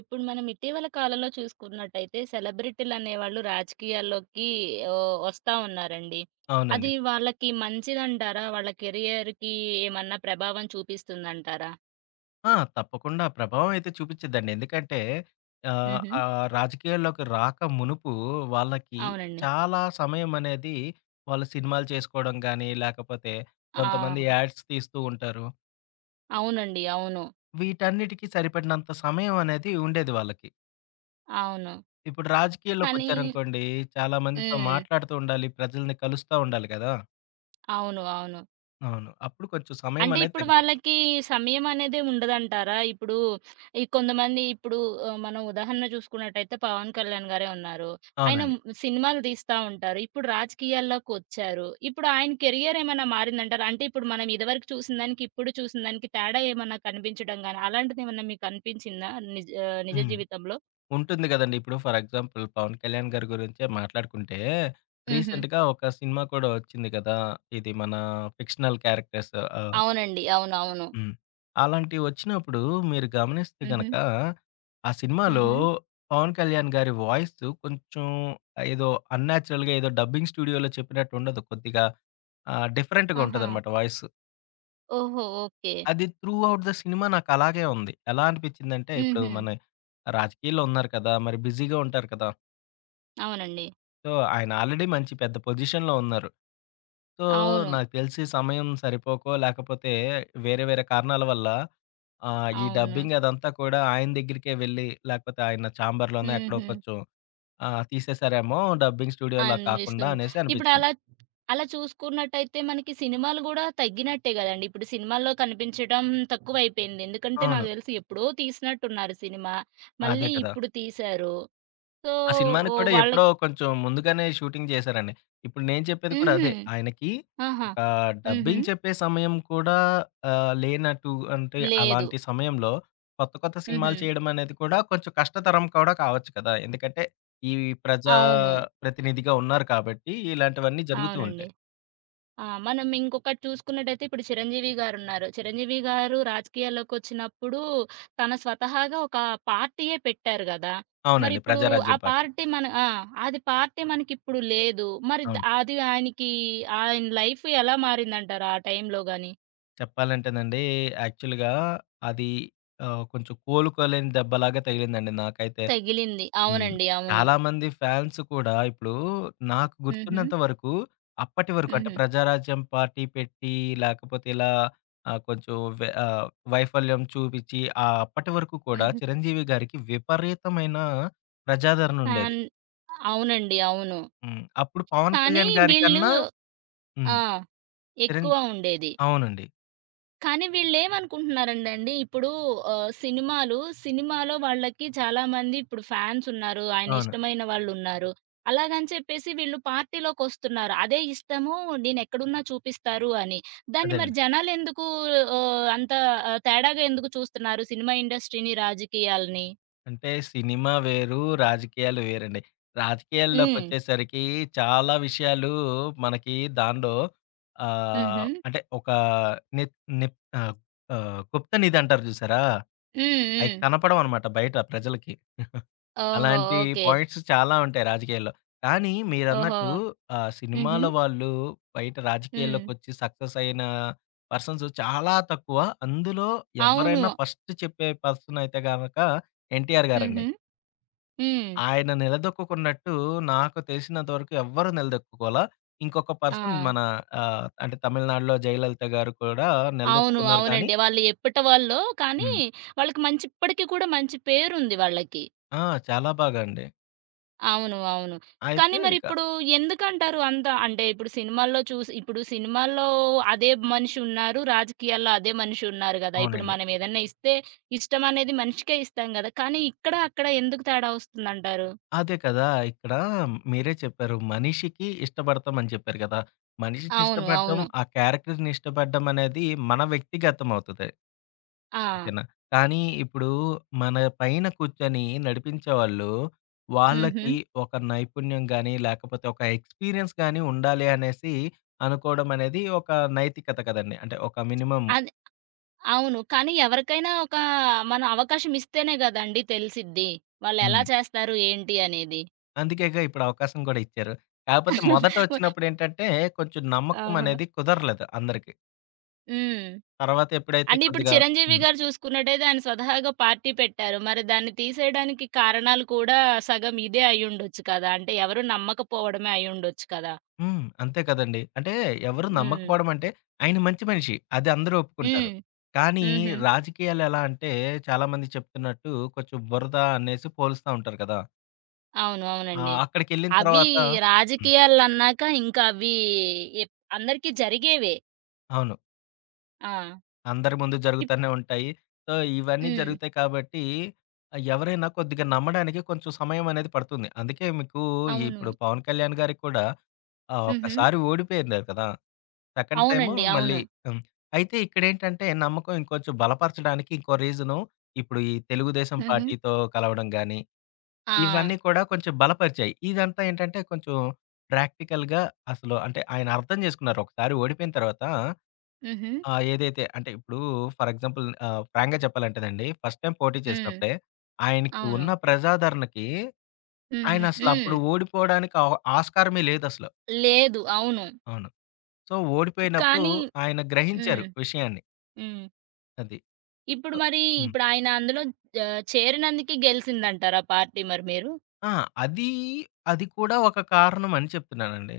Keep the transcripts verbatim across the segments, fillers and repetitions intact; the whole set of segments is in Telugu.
ఇప్పుడు మనం ఇటీవల కాలంలో చూసుకున్నట్టయితే సెలబ్రిటీలు అనేవాళ్ళు రాజకీయాల్లోకి ఆహ్, వస్తా ఉన్నారండి. అవునండి. అది వాళ్ళకి మంచిదంటారా? వాళ్ళ కెరియర్‌కి ఏమన్నా ప్రభావం చూపిస్తుందంటారా? ఆ! తప్పకుండా ప్రభావం అయితే చూపిచ్చిద్దండి. ఎందుకంటే ఆహ్, హుహు. ఆహ్, రాజకీయాల్లోకి రాక మునుపు వాళ్ళకి అవునండి. చాలా సమయం అనేది వాళ్ళు సినిమాలు చేసుకోవడం గానీ, లేకపోతే ఆ! కొంతమంది యాడ్స్ తీస్తూ ఉంటారు. అవునండి. అవును. వీటన్నిటికి సరిపడినంత సమయం అనేది ఉండేది వాళ్ళకి. అవును. ఇప్పుడు కానీ రాజకీయాల్లోకొచ్చారనుకోండి, చాలా మందితో హ్మ్. మాట్లాడుతూ ఉండాలి, ప్రజల్ని కలుస్తా ఉండాలి కదా! అవును. అవును. అవును. అప్పుడు కొంచెం సమయం అంటే అనేది ఇప్పుడు తగ్గిపోతుంది. వాళ్ళకి సమయం అనేది ఉండదంటారా? ఇప్పుడు ఈ కొంతమంది ఇప్పుడు ఆహ్, మనం ఉదాహరణ చూసుకున్నట్టయితే 'పవన్ కళ్యాణ్' గారే ఉన్నారు. ఆయన అవునండి. మ్- సినిమాలు తీస్తా ఉంటారు. ఇప్పుడు రాజకీయాల్లోకొచ్చారు. ఇప్పుడు ఆయన కెరియర్ ఏమైనా మారిందంటారా? అంటే ఇప్పుడు మనం ఇదివరకు చూసిన దానికి, ఇప్పుడు చూసిన దానికి తేడా ఏమన్నా కనిపించడం గాని, అలాంటిదేమన్నా మీకు అనిపించిందా నిజ ఆహ్, నిజ హ్మ్. జీవితంలో? ఉంటుంది గదండీ. ఇప్పుడు ఫర్ ఎగ్జాంపుల్ 'పవన్ కళ్యాణ్' గారి గురించే మాట్లాడుకుంటే, హుహు. రీసెంట్‌గా ఒక సినిమా కూడా వచ్చింది కదా! ఇది మన ఫిక్షనల్ క్యారెక్టర్స్. ఆహ్, అవునండి. అవునవును. హ్మ్. అలాంటివి వచ్చినప్పుడు మీరు గమనిస్తే హుహు. గనక, ఆ సినిమాలో హుహు. 'పవన్ కళ్యాణ్' గారి వాయిస్ కొంచెం ఏదో అన్‌న్యాచురల్‌గా ఏదో డబ్బింగ్ స్టూడియోలో చెప్పినట్టు ఉండదు. కొద్దిగా ఆహ్, డిఫరెంట్‌గా ఆహా! ఉంటదనమాట వాయిస్. ఓహో! ఓకే. అది త్రూ ఔట్ ద సినిమా నాకు అలాగే ఉంది. ఎలా అనిపించిందంటే, ఇప్పుడు హుహు. మన రాజకీయాల్లో ఉన్నారు కదా! మరి బిజీగా ఉంటారు కదా! అవునండి. సో, ఆయన ఆల్రెడీ మంచి పెద్ద పొజిషన్‌లో ఉన్నారు. సో, అవును. నాకు తెలిసి సమయం సరిపోకో, లేకపోతే వేరే వేరే కారణాల వల్ల ఆహ్, ఈ అవును. డబ్బింగ్ అదంతా కూడా ఆయన దగ్గరికే వెళ్ళి, లేకపోతే ఆయన చాంబర్‌లోనే ఎక్కడో హుహు. కొంచెం ఆహ్, తీసేసారేమో డబ్బింగ్ స్టూడియోలా కాకుండా అనిపిస్తుంది. అనేసి ఇప్పుడలా, అనిపించింది. అలా అలా చూసుకున్నట్టయితే మనకి సినిమాలు గూడా తగ్గినట్టే గదండీ! ఇప్పుడు సినిమాల్లో కనిపించడం తక్కువైపోయింది. ఎందుకంటే అవును. నాకు దెలిసి ఎప్పుడో తీసినట్టున్నారు సినిమా. అదే మళ్ళీ కదా! ఇప్పుడు తీశారు. సో, ఆ సినిమాని ఓహ్! కూడా ఎప్పుడో వాళ్ళకి కొంచెం ముందుగానే షూటింగ్ చేశారండి. ఇప్పుడు నేను చెప్పేది కూడా హుహు. అదే. ఆయనకి ఆహా! ఒక హుహు. డబ్బింగ్ చెప్పే సమయం కూడా ఆహ్, లేనట్టు అంటే లేదు. అలాంటి సమయంలో కొత్త, కొత్త హుహు. సినిమాలు చేయడం అనేది కూడా కొంచెం కష్టతరం కూడా కావచ్చు కదా! ఎందుకంటే ఈ ప్రజా అవును. ప్రతినిధిగా ఉన్నారు కాబట్టి ఇలాంటివన్నీ జరుగుతూ అవునండి. ఉంటాయి. ఆ! మనం ఇంకొకటి చూసుకున్నట్టయితే ఇప్పుడు 'చిరంజీవి' గారున్నారు. 'చిరంజీవి' గారు రాజకీయాల్లోకొచ్చినప్పుడు తన స్వతహాగా ఒక పార్టీయే పెట్టారు గదా! అవునండి. మరిప్పుడు ఆ 'ప్రజారాజ్యం' పార్టీ. పార్టీ మన ఆ! అది పార్టీ మనకిప్పుడు లేదు. మరి ద అవును. అది ఆయనకి ఆయన లైఫ్ ఎలా మారిందంటారు ఆ టైంలో గాని? చెప్పాలంటేనండి, యాక్చువల్‌గా అది ఆహ్, కొంచెం కోలుకోలేని దెబ్బలాగా తగిలిందండి నాకైతే. తగిలింది. హ్మ్. అవునండి. అవును. చాలామంది ఫ్యాన్స్ కూడా ఇప్పుడు నాకు హుహు. గుర్తున్నంత వరకు, అప్పటి వరకు అంటే హుహు. ప్రజారాజ్యం పార్టీ పెట్టి, లేకపోతే ఇలా ఆహ్, కొంచెం వె ఆహ్, వైఫల్యం చూపించి, ఆహ్, అప్పటి వరకు కూడా హుహు. చిరంజీవి గారికి విపరీతమైన ప్రజాదరణ ఉండేది. ఫ్యాన్ అవునండి. అవును. హ్మ్. అప్పుడు పవన్ కానీ కళ్యాణ్ గారి వీళ్ళు కన్నా. హ్మ్. ఆ! చిరం ఎక్కువ ఉండేది. అవునండి. కానీ వీళ్ళేమనుకుంటున్నారండి అండి, ఇప్పుడు ఆహ్, సినిమాలు సినిమాలో వాళ్ళకి చాలామంది ఇప్పుడు ఫ్యాన్స్ ఉన్నారు. ఆయన అవును. ఇష్టమైన వాళ్ళున్నారు. అలాగని చెప్పేసి వీళ్ళు పార్టీలోకొస్తున్నారు. అదే ఇష్టము నేనెక్కడున్నా చూపిస్తారు అని. దాన్ని మరి అదేనండి. జనాలెందుకు ఆహ్, అంత ఆహ్, తేడాగా ఎందుకు చూస్తున్నారు సినిమా ఇండస్ట్రీని, రాజకీయాలని? అంటే సినిమా వేరు, రాజకీయాలు వేరండి. హ్మ్. రాజకీయాల్లోకొచ్చేసరికి చాలా విషయాలు మనకి దానిలో ఆహ్, హుహు. అంటే ఒక నిప్ నిప్ ఆహ్, ఆహ్, గుప్త నిధి అంటారు చూసారా? హ్మ్. అయి హ్మ్. కనపడవనమాట బయట ప్రజలకి. ఓహో! అలాంటి ఓకే. పాయింట్స్ చాలా ఉంటాయి రాజకీయాల్లో. కానీ ఓహో! మీరన్నట్టు ఆహ్, హుహు. సినిమాల వాళ్ళు బయట హ్మ్. రాజకీయాల్లోకొచ్చి సక్సెస్ అయిన పర్సన్స్ చాలా తక్కువ. అందులో అవును. ఎవ్వరైనా ఫస్ట్ చెప్పే పర్సన్ అయితే గనక ఎన్టీఆర్ గారండి. హుహు. హ్మ్. ఆయన నిలదొక్కుకున్నట్టు నాకు తెలిసినంత వరకు ఎవ్వరు నిలదొక్కుకోలా. ఇంకొక ఆ! పర్సన్ మన ఆహ్, అంటే తమిళనాడులో జయలలిత గారు కూడా అవును. నిలదొక్కుకున్నారు కానీ అవునండి. వాళ్ళు ఎప్పటి వాళ్ళో కానీ, హ్మ్. వాళ్ళకి మంచి ఇప్పటికి కూడా మంచి పేరుంది వాళ్ళకి. ఆ! చాలా బాగా అండి. అవును. అవును. కానీ అయితే ఇక మరిప్పుడు ఎందుకంటారు అంత అంటే ఇప్పుడు సినిమాల్లో చూసి ఇప్పుడు సినిమాల్లో అదే మనిషి ఉన్నారు. రాజకీయాల్లో అదే మనిషి ఉన్నారు గదా! ఇప్పుడు అవునండి. మనం ఏదన్నా ఇస్తే ఇష్టం అనేది మనిషికే ఇస్తాం గదా! కానీ ఇక్కడ, అక్కడ ఎందుకు తేడా వస్తుందంటారు? అదే కదా! ఇక్కడ మీరే చెప్పారు. మనిషికి ఇష్టపడతాం అని చెప్పారు కదా! మనిషిని అవును. ఇష్టపడడం, అవును. ఆ క్యారెక్టర్‌ని ఇష్టపడడం అనేది మన వ్యక్తిగతం అవుతది. ఆ! ఓకేనా. కానీ ఇప్పుడు మన పైన కూర్చొని నడిపించేవాళ్ళు, హుహు. వాళ్ళకి ఒక నైపుణ్యం గాని, లేకపోతే ఒక ఎక్స్‌పీరియన్స్ గాని ఉండాలి అనేసి అనుకోవడం అనేది ఒక నైతికత కదండీ. అంటే ఒక మినిమమ్. అది అవును. కానీ ఎవరికైనా ఒక మనం అవకాశం ఇస్తేనే గదండీ తెలిసిద్ది. వాళ్ళెలా హ్మ్. చేస్తారు ఏంటి అనేది. అందుకేగా ఇప్పుడు అవకాశం కూడా ఇచ్చారు. కాకపోతే మొదట వచ్చినప్పుడేంటంటే కొంచెం ఆ! నమ్మకం అనేది కుదరలేదు అందరికి. హ్మ్. తర్వాత ఎప్పుడైతే అంటే ఇప్పుడు కొద్దిగా 'చిరంజీవి' హ్మ్. గారు చూసుకున్నట్టయితే ఆయన స్వతహాగా పార్టీ పెట్టారు. మరి దాన్ని తీసేయడానికి కారణాలు కూడా సగం ఇదే అయ్యుండొచ్చు కదా! అంటే ఎవరు నమ్మకపోవడమే అయ్యుండొచ్చు కదా! హ్మ్. అంతే కదండీ. అంటే ఎవరు హ్మ్. నమ్మకపోవడం అంటే ఆయన మంచి మనిషి. అది అందరూ ఒప్పుకుంటారు. హ్మ్. కానీ హుహు. రాజకీయాలు ఎలా అంటే చాలామంది చెప్తున్నట్టు కొంచెం బురద అనేసి పోలుస్తా ఉంటారు కదా! అవును. ఆహ్, అవునండి. అక్కడికెళ్ళిన అవి తర్వాత హ్మ్. రాజకీయాలన్నాక ఇంకా అవి ఎప్ అందరికీ జరిగేవే. అవును. ఆ! అందరి ముందు ఇప్ జరుగుతానే ఉంటాయి. సో, ఇవన్నీ హ్మ్. జరుగుతాయి కాబట్టి ఎవరైనా కొద్దిగా నమ్మడానికి కొంచెం సమయం అనేది పడుతుంది. అందుకే మీకు అవును. ఇప్పుడు పవన్ కళ్యాణ్ గారికి కూడా ఆహ్, హుహు. ఒక్కసారి ఓడిపోయారు కదా! సెకండ్ టైము అవునండి. మళ్ళీ అవును. హ్మ్. అయితే ఇక్కడేంటంటే నమ్మకం ఇంకొంచెం బలపరచడానికి ఇంకో రీజను ఇప్పుడు ఈ తెలుగుదేశం హుహు. పార్టీతో కలవడం గాని, ఆ! ఇవన్నీ కూడా కొంచెం బలపరిచాయి. ఇదంతా ఏంటంటే కొంచెం ప్రాక్టికల్‌గా అసలు అంటే ఆయన అర్థం చేసుకున్నారు. ఒకసారి ఓడిపోయిన తర్వాత హుహు. ఆహ్, ఏదైతే అంటే ఇప్పుడు ఫర్ ఎగ్జాంపుల్ ఆహ్, ఫ్రాంక్‌గా చెప్పాలంటేనండి ఫస్ట్ టైమ్ పోటీ హ్మ్. చేసినప్పుడే ఆయనకి అవును. ఉన్న ప్రజాదరణకి ఆయన హుహు. అసలు అప్పుడు హ్మ్. ఓడిపోవడానికి ఆ ఆస్కారమే లేదసలు. లేదు. అవును. అవును. సో, ఓడిపోయినప్పుడు కానీ ఆయన హ్మ్. గ్రహించారు విషయాన్ని. హ్మ్. అది. ఇప్పుడు మరి హ్మ్. ఇప్పుడు ఆయన అందులో ఆహ్, చేరినందుకే గెలిసిందంటారా పార్టీ మరి మీరు? ఆ! అది, అది కూడా ఒక కారణం అని చెప్తున్నానండి.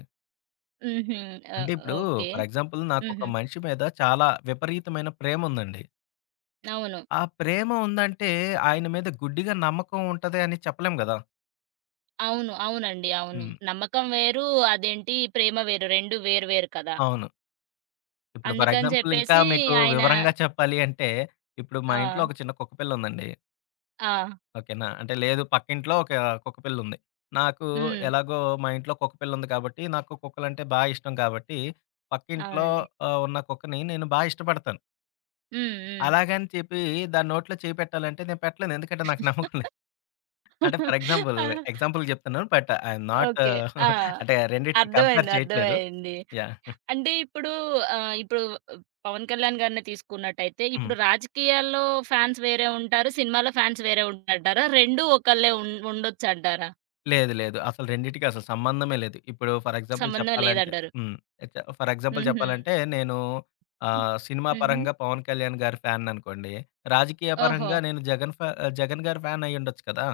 హుహు. ఆ! అంటే ఇప్పుడు ఓకే. ఫర్ ఎగ్జాంపుల్ నాకొక హుహు. మనిషి మీద చాలా విపరీతమైన ప్రేమ ఉందండి. అవును. ఆ ప్రేమ ఉందంటే ఆయన మీద గుడ్డిగా నమ్మకం ఉంటది అని చెప్పలేం గదా! అవును. అవునండి. అవును. హ్మ్. నమ్మకం వేరు, అదేంటి ప్రేమ వేరు. రెండూ వేరు వేరు కదా! అవును. ఇప్పుడు ఫర్ అందుకని ఎగ్జాంపుల్ ఇంకా చెప్పేసి మీకు ఆయన వివరంగా చెప్పాలి అంటే, ఇప్పుడు మా ఆ! ఇంట్లో ఒక చిన్న కుక్కపిల్ల ఉందండి. ఆ! ఓకేనా. అంటే లేదు పక్కింట్లో ఒక కుక్కపిల్లుంది. నాకు హ్మ్. ఎలాగో మా ఇంట్లో కుక్కపిల్లుంది కాబట్టి, నాకు కుక్కలంటే బా ఇష్టం కాబట్టి, పక్కింట్లో అవునండి. ఆహ్, ఉన్న కుక్కని నేను బా ఇష్టపడతాను. హ్మ్. హ్మ్. అలాగని చెప్పి దాని నోట్లో చేయి పెట్టాలంటే నేను పెట్టలేను. ఎందుకంటే నాకు నమ్మకం లేదు. అంటే ఫర్ ఎగ్జాంపుల్, ఆ! ఎగ్జాంపుల్ చెప్తున్నాను. But I am not okay. ఆ! అంటే రెండిటిని కంపేర్ అర్థమైంది. చేయట్లేదు. అర్థమైంది. యాహ్! అంటే ఇప్పుడు ఆహ్, ఇప్పుడు పవన్ కళ్యాణ్ గారినే తీసుకున్నట్టయితే, హ్మ్. ఇప్పుడు రాజకీయాల్లో ఫ్యాన్స్ వేరే ఉంటారు. సినిమాలో ఫ్యాన్స్ వేరే ఉంటారంటారా? రెండూ ఒకళ్ళే ఉం ఉండొచ్చంటారా? లేదు, లేదు, అసలు రెండిటికి అసలు సంబంధమే లేదు. ఇప్పుడు ఫర్ ఎగ్జాంపుల్ సంబంధం చెప్పాలంటే లేదంటారు. హ్మ్. చ ఫర్ ఎగ్జాంపుల్ హుహు. చెప్పాలంటే నేను ఆహ్, సినిమా హుహు. పరంగా 'పవన్ కళ్యాణ్' గారి ఫ్యాన్ అనుకోండి. రాజకీయ ఓహో! పరంగా నేను జగన్ ఫ్యా జగన్ గారి ఫ్యాన్ అయ్యుండొచ్చు కదా!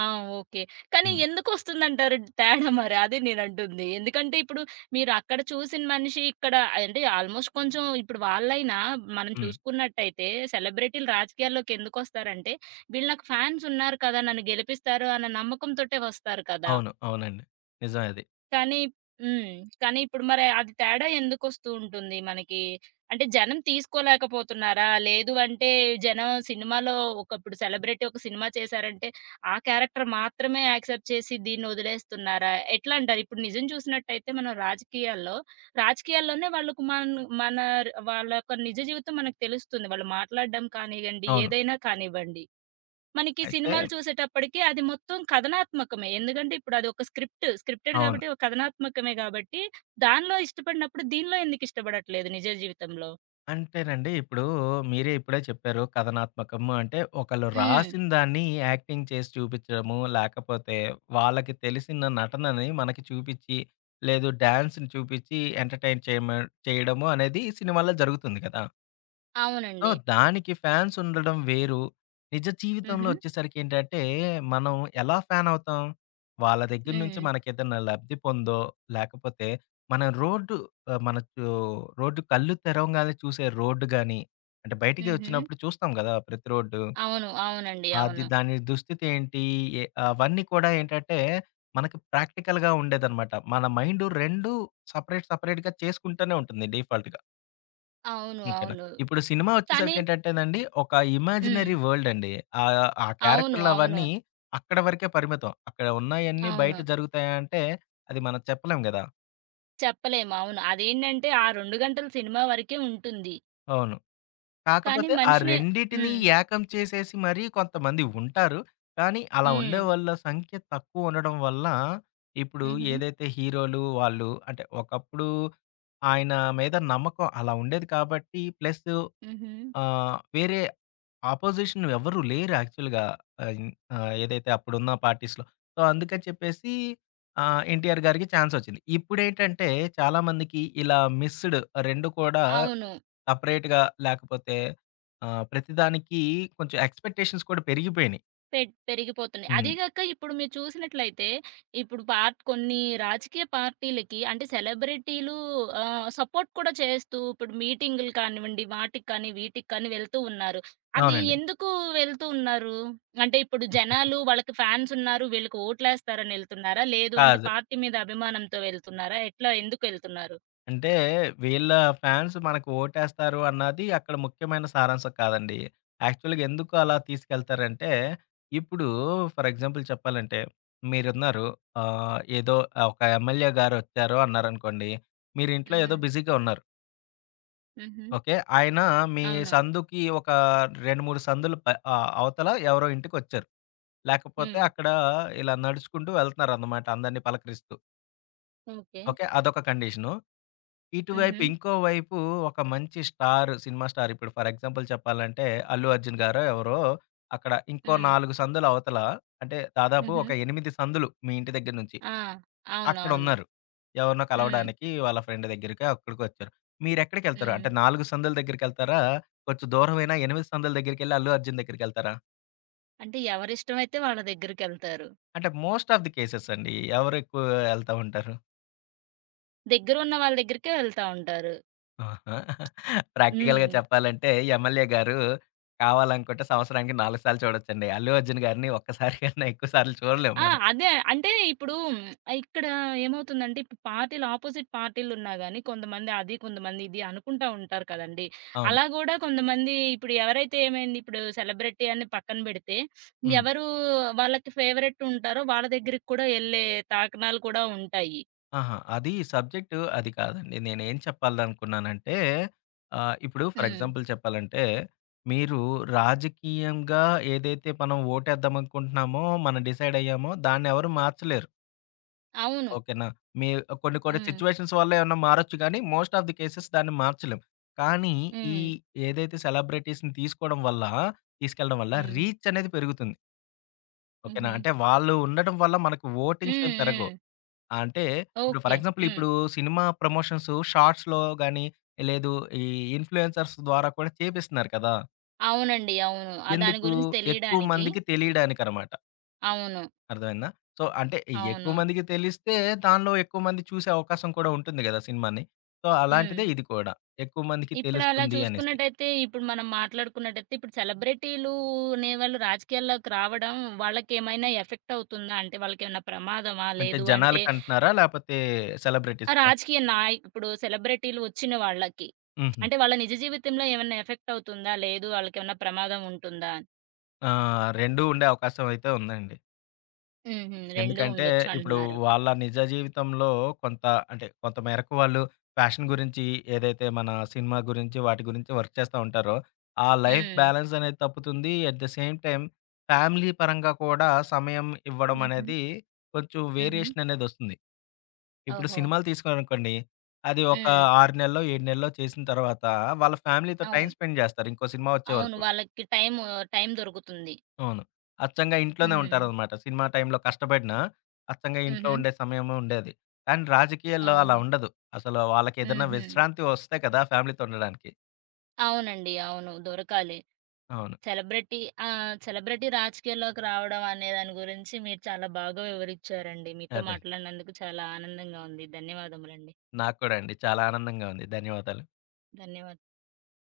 ఆ! ఓకే. కానీ హ్మ్. ఎందుకొస్తుందంటారు తేడా మరి? అదే నేనంటుంది. ఎందుకంటే ఇప్పుడు మీరు అక్కడ చూసిన మనిషి ఇక్కడ అంటే ఆల్మోస్ట్ కొంచెం ఇప్పుడు వాళ్ళైనా మనం హ్మ్. చూసుకున్నట్టయితే సెలబ్రిటీలు రాజకీయాల్లోకెందుకొస్తారంటే వీళ్ళు నాకు ఫ్యాన్స్ ఉన్నారు కదా! నన్ను గెలిపిస్తారు అన్న నమ్మకంతోటే వస్తారు కదా! అవును. అవునండి. నిజమే అది. కానీ హ్మ్. కానీ ఇప్పుడు మరి అది తేడా ఎందుకొస్తూ ఉంటుంది మనకి? అంటే జనం తీసుకోలేకపోతున్నారా? లేదు అంటే జనం సినిమాలో ఒకప్పుడు సెలబ్రిటీ ఒక సినిమా చేశారంటే, ఆ క్యారెక్టర్ మాత్రమే యాక్సెప్ట్ చేసి దీన్నొదిలేస్తున్నారా? ఎట్లా అంటారు? ఇప్పుడు నిజం చూసినట్టయితే మనం రాజకీయాల్లో, రాజకీయాల్లోనే వాళ్ళకు మన్ మన వాళ్ళ యొక్క నిజ జీవితం మనకు తెలుస్తుంది. వాళ్ళు మాట్లాడడం కానివ్వండి, అవును. ఏదైనా కానివ్వండి. మనకి అయితే సినిమాలు చూసేటప్పటికి అది మొత్తం కథనాత్మకమే. ఎందుకంటే ఇప్పుడు అదొక స్క్రిప్ట్. స్క్రిప్టెడ్ అవును. కాబట్టి ఒక కథనాత్మకమే కాబట్టి, దానిలో ఇష్టపడినప్పుడు దీనిలో ఎందుకు ఇష్టపడట్లేదు నిజ జీవితంలో? అంటేనండి, ఇప్పుడు మీరే ఇప్పుడే చెప్పారు కథనాత్మకము అంటే, ఒకళ్ళు హ్మ్. రాసిన దాన్ని యాక్టింగ్ చేసి చూపిచ్చడము, లేకపోతే వాళ్ళకి తెలిసిన నటనని మనకి చూపిచ్చి, లేదు డాన్స్‌ని చూపిచ్చి ఎంటర్‌టైన్ చేయమ చేయడము అనేది సినిమాల్లో జరుగుతుంది కదా! సో, అవునండి. దానికి ఫ్యాన్స్ ఉండడం వేరు. నిజ జీవితంలో హుహు. వచ్చేసరికేంటంటే, మనం ఎలా ఫ్యాన్ అవుతాం? వాళ్ళ దగ్గర నుంచి హ్మ్. మనకేదన్నా లబ్ధి పొందో, లేకపోతే మనం రోడ్డు ఆహ్, మనకు రోడ్డు కళ్ళు తెరవంగానే చూసే రోడ్డు గాని, అంటే బయటికి హుహు. వచ్చినప్పుడు చూస్తాం గదా! ప్రతి రోడ్డు. అవును. అవునండి. అది అవును. దాని దుస్థితి ఏంటి? ఎ అవన్నీ కూడా ఏంటంటే, మనకి ప్రాక్టికల్‌గా ఉండేదనమాట. మన మైండు రెండు సెపరేట్, సెపరేట్‌గా చేసుకుంటూనే ఉంటుంది డిఫాల్ట్‌గా. అవును. ఓకేనా. అవును. ఇప్పుడు సినిమా కానీ వచ్చేసరికేంటంటేనండి, ఒక హ్మ్. ఇమాజినరీ వరల్డ్ అండి. ఆహ్, ఆ అవును. క్యారెక్టర్‌లు అవును. అవన్నీ అక్కడ వరకే పరిమితం. అక్కడ ఉన్నాయన్నీ బయట అవును. జరుగుతాయా అంటే, అది మనం చెప్పలేం గదా! చెప్పలేము. అవును. అదేంటంటే ఆ రెండు గంటల సినిమా వరకే ఉంటుంది. అవును. కానీ కాకపోతే ఆ మనిషిని రెండిటిని హ్మ్. ఏకం చేసేసి మరీ కొంతమంది ఉంటారు. కానీ అలా హ్మ్. ఉండేవాళ్ళ సంఖ్య తక్కువ ఉండడం వల్ల, ఇప్పుడు హుహు. ఏదైతే హీరోలు వాళ్ళు అంటే, ఒకప్పుడు ఆయన మీద నమ్మకం అలా ఉండేది కాబట్టి, ప్లస్సు హుహు. ఆహ్, వేరే అపోజిషన్ ఎవ్వరు లేరు యాక్చువల్‌గా ఆహ్, ఇన్ ఆహ్, ఏదైతే అప్పుడున్న పార్టీస్‌లో. సో, అందుకని చెప్పేసి ఆహ్, ఎన్టీఆర్ గారికి ఛాన్సొచ్చింది. ఇప్పుడేంటంటే చాలా మందికి ఇలా మిస్డ్ రెండు కూడా అవును. సెపరేట్‌గా లేకపోతే ఆహ్, ప్రతిదానికి కొంచెం ఎక్స్‌పెక్టేషన్స్ కూడా పెరిగిపోయినాయి. పె పెరిగిపోతున్నాయి. హ్మ్. అదీగాక ఇప్పుడు మీరు చూసినట్లయితే, ఇప్పుడు పార్ట్ కొన్ని రాజకీయ పార్టీలకి అంటే సెలబ్రిటీలు ఆహ్, సపోర్ట్ కూడా చేస్తూ ఇప్పుడు మీటింగులు కానివ్వండి, వాటికి కానీ, వీటికి కానీ వెళ్తూ ఉన్నారు. అది అవునండి. ఎందుకు వెళ్తూ ఉన్నారు? అంటే ఇప్పుడు జనాలు వాళ్ళకి ఫ్యాన్స్ ఉన్నారు, వీళ్ళకి ఓట్లేస్తారని ఎళ్తున్నారా? లేదు అంటే కాదు. పార్టీ మీద అభిమానంతో వెళ్తున్నారా? ఎట్లా ఎందుకెళ్తున్నారు? అంటే వీళ్ళ ఫ్యాన్స్ మనకు ఓటేస్తారు అన్నది అక్కడ ముఖ్యమైన సారాంశం కాదండి. యాక్చువల్‌గా ఎందుకు అలా తీసుకెళ్తారంటే, ఇప్పుడు ఫర్ ఎగ్జాంపుల్ చెప్పాలంటే, మీరున్నారు ఆహ్, ఏదో ఒక ఎమ్మెల్యే గారు వచ్చారు అన్నారనుకోండి. మీరు ఇంట్లో ఏదో హ్మ్. బిజీగా ఉన్నారు. హుహు. ఓకే. ఆయన మీ అవును. సందుకి ఒక రెండు, మూడు సందులు ప ఆహ్, అవతల ఎవరో ఇంటికొచ్చారు. లేకపోతే హ్మ్. అక్కడ ఇలా నడుచుకుంటూ వెళ్తున్నారన్నమాట అందరిని పలకరిస్తూ. ఓకే. ఓకే. అదొక కండిషను. హుహు. ఇటువైపు ఇంకోవైపు ఒక మంచి స్టార్, సినిమా స్టార్, ఇప్పుడు ఫర్ ఎగ్జాంపుల్ చెప్పాలంటే 'అల్లు అర్జున్' గారో ఎవరో అక్కడ ఇంకో హ్మ్. నాలుగు సందులు అవతల, అంటే దాదాపు హుహు. ఒక ఎనిమిది సందులు మీ ఇంటి దగ్గర నుంచి ఆ! అవునవును. అక్కడున్నారు. ఎవరినో హ్మ్. కలవడానికి వాళ్ళ ఫ్రెండ్ దగ్గరికో అక్కడికొచ్చారు. మీరెక్కడికెళ్తారు? హ్మ్. అంటే నాలుగు సందుల దగ్గరికెళ్తారా? కొంచెం దూరమైన ఎనిమిది సందుల దగ్గరికెళ్లి 'అల్లు అర్జున్' దగ్గరికెళ్తారా? అంటే ఎవరిష్టమైతే వాళ్ళ దగ్గరికెళ్తారు. అంటే మోస్ట్ ఆఫ్ ది కేసెస్ అండి. ఎవరు ఎక్కువ ఎళ్తా ఉంటారు? దగ్గరున్న వాళ్ళ దగ్గరికే వెళ్తా ఉంటారు. ఆహా! ప్రాక్టికల్‌గా హ్మ్. చెప్పాలంటే ఎమ్మెల్యే గారు కావాలనుకుంటే సంవత్సరానికి నాలుగు సార్లు చూడొచ్చండి. 'అల్లు అర్జున్' గారిని ఒక్కసారి కన్నా ఎక్కువ సార్లు చూడలేము ఆ! మనం. అదే. అంటే ఇప్పుడు మ్, ఇక్కడ ఏమవుతుందంటే ఇప్పుడు పార్టీలు అపోజిట్ పార్టీలున్నా గాని కొంతమంది అది, కొంతమంది ఇది అనుకుంటా ఉంటారు కదండీ. అవును. అలా గూడా కొంతమంది ఇప్పుడు ఎవరైతే ఏమైంది ఇప్పుడు సెలబ్రిటీ అని పక్కన బెడితే, హ్మ్. ఎవరు వాళ్ళకి ఫేవరెట్ ఉంటారో వాళ్ళ దగ్గరికి కూడా యెళ్ళే తాకనాలు కూడా ఉంటాయి. ఆహా! అది సబ్జెక్ట్ అది కాదండి. నేనేం చెప్పాలనుకున్నానంటే ఆహ్, ఇప్పుడు ఫర్ హ్మ్. ఎగ్జాంపుల్ చెప్పాలంటే మీరు రాజకీయంగా ఏదైతే మనం ఓటేద్దామనుకుంటున్నామో, మనం డిసైడ్ అయ్యామో దాన్నెవరు మార్చలేరు. అవును. ఓకేనా. మీ కొన్ని కొన్ని హ్మ్. సిట్యుయేషన్స్ వల్ల ఏమన్నా మారొచ్చు గానీ, మోస్ట్ ఆఫ్ ది కేసెస్ దాన్ని మార్చలేం. కానీ, ఈ హ్మ్. ఏదైతే సెలబ్రిటీస్‌ని తీసుకోవడం వల్ల, తీసుకెళ్ళడం వల్ల హ్మ్. రీచ్ అనేది పెరుగుతుంది. ఓకేనా. హుహు. అంటే వాళ్ళు ఉండడం వల్ల మనకు వోటింగ్స్ ఏం హ్మ్. పెరగవు. హ్మ్. అంటే ఇప్పుడు ఫర్ ఓకే. ఎగ్జాంపుల్ హ్మ్. ఇప్పుడు సినిమా ప్రమోషన్స్ షార్ట్స్‌లో గాని, లేదు ఈ ఇన్‌ఫ్లుయెన్సర్స్ ద్వారా కూడా చేపిస్తున్నారు కదా! అవునండి. అవును. ఆ! దాని ఎందుకు? గురించి ఎక్కువ తెలియడానికి. మందికి తెలియడానికనమాట. అవును. అర్థమైందా? సో, అంటే ఎక్కువ అవును. మందికి తెలిస్తే దానిలో ఎక్కువ మంది చూసే అవకాశం కూడా ఉంటుంది గదా! సినిమాని. సో, హ్మ్. అలాంటిదే ఇది కూడా. ఎక్కువ మందికి ఇప్పుడు అలా తెలుస్తుంది అనేసి. చూసుకున్నట్టయితే, ఇప్పుడు మనం మాట్లాడుకున్నట్టయితే, ఇప్పుడు సెలబ్రిటీలు అనేవాళ్ళు రాజకీయాల్లోకి రావడం వాళ్ళకేమైనా ఎఫెక్ట్ అవుతుందా? అంటే వాళ్ళకేమైనా ప్రమాదమా? అంటే లేదు అంటే జనాలకంటున్నారా? లేపోతే ఆ సెలబ్రిటీస్‌కా? రాజకీయ నాయ ఇప్పుడు సెలబ్రిటీలు వచ్చిన వాళ్ళకి. హుహు. అంటే వాళ్ళ నిజ జీవితంలో ఏమన్నా ఎఫెక్ట్ అవుతుందా? లేదు వాళ్ళకేమన్నా ప్రమాదం ఉంటుందా? ఆ! రెండూ ఉండే అవకాశం అయితే ఉందండి. హుహు. రెండూ ఎందుకంటే ఉండొచ్చు ఇప్పుడు అంటున్నారు. వాళ్ళ నిజ జీవితంలో కొంత అంటే కొంత మేరకు వాళ్ళు ఫ్యాషన్ గురించి ఏదైతే మన సినిమా గురించి వాటి గురించి వర్క్ చేస్తూ ఉంటారో ఆ లైఫ్ హ్మ్. బ్యాలెన్స్ అనేది తప్పుతుంది. At the same time family పరంగా కూడా సమయం ఇవ్వడం హుహు. అనేది కొంచెం హుహు. వేరియేషన్ అనేది వస్తుంది. ఇప్పుడు ఓహో! సినిమాలు తీసుకున్నారనుకోండి. అది ఒక హ్మ్. ఆరు నెల్లో, ఏడు నెల్లో చేసిన తర్వాత వాళ్ళ ఫ్యామిలీతో టైమ్ అవును. స్పెండ్ చేస్తారు ఇంకో సినిమా వచ్చే అవును. వరకు. వాళ్ళకి టైము టైం దొరుకుతుంది. అవును. అచ్చంగా ఇంట్లోనే హ్మ్. ఉంటారనమాట. సినిమా టైంలో కష్టపడినా, అచ్చంగా ఇంట్లో హుహు. ఉండే సమయము ఉండేది. కానీ రాజకీయాల్లో అలా ఓహో! ఉండదు. అసలు వాళ్ళకేదైనా హుహు. విశ్రాంతి వస్తే కదా! ఫ్యామిలీతో ఉండడానికి. అవునండి. అవును. దొరకాలి. అవును. సెలబ్రిటీ ఆ! సెలబ్రిటీ రాజకీయాల్లోకి రావడం అనే దాని గురించి మీరు చాలా బాగా వివరించారండి. మీతో అదే. మాట్లాడినందుకు చాలా ఆనందంగా ఉంది. ధన్యవాదములండి. నాకు కూడా అండి. చాలా ఆనందంగా ఉంది. ధన్యవాదాలు. ధన్యవాదాలు.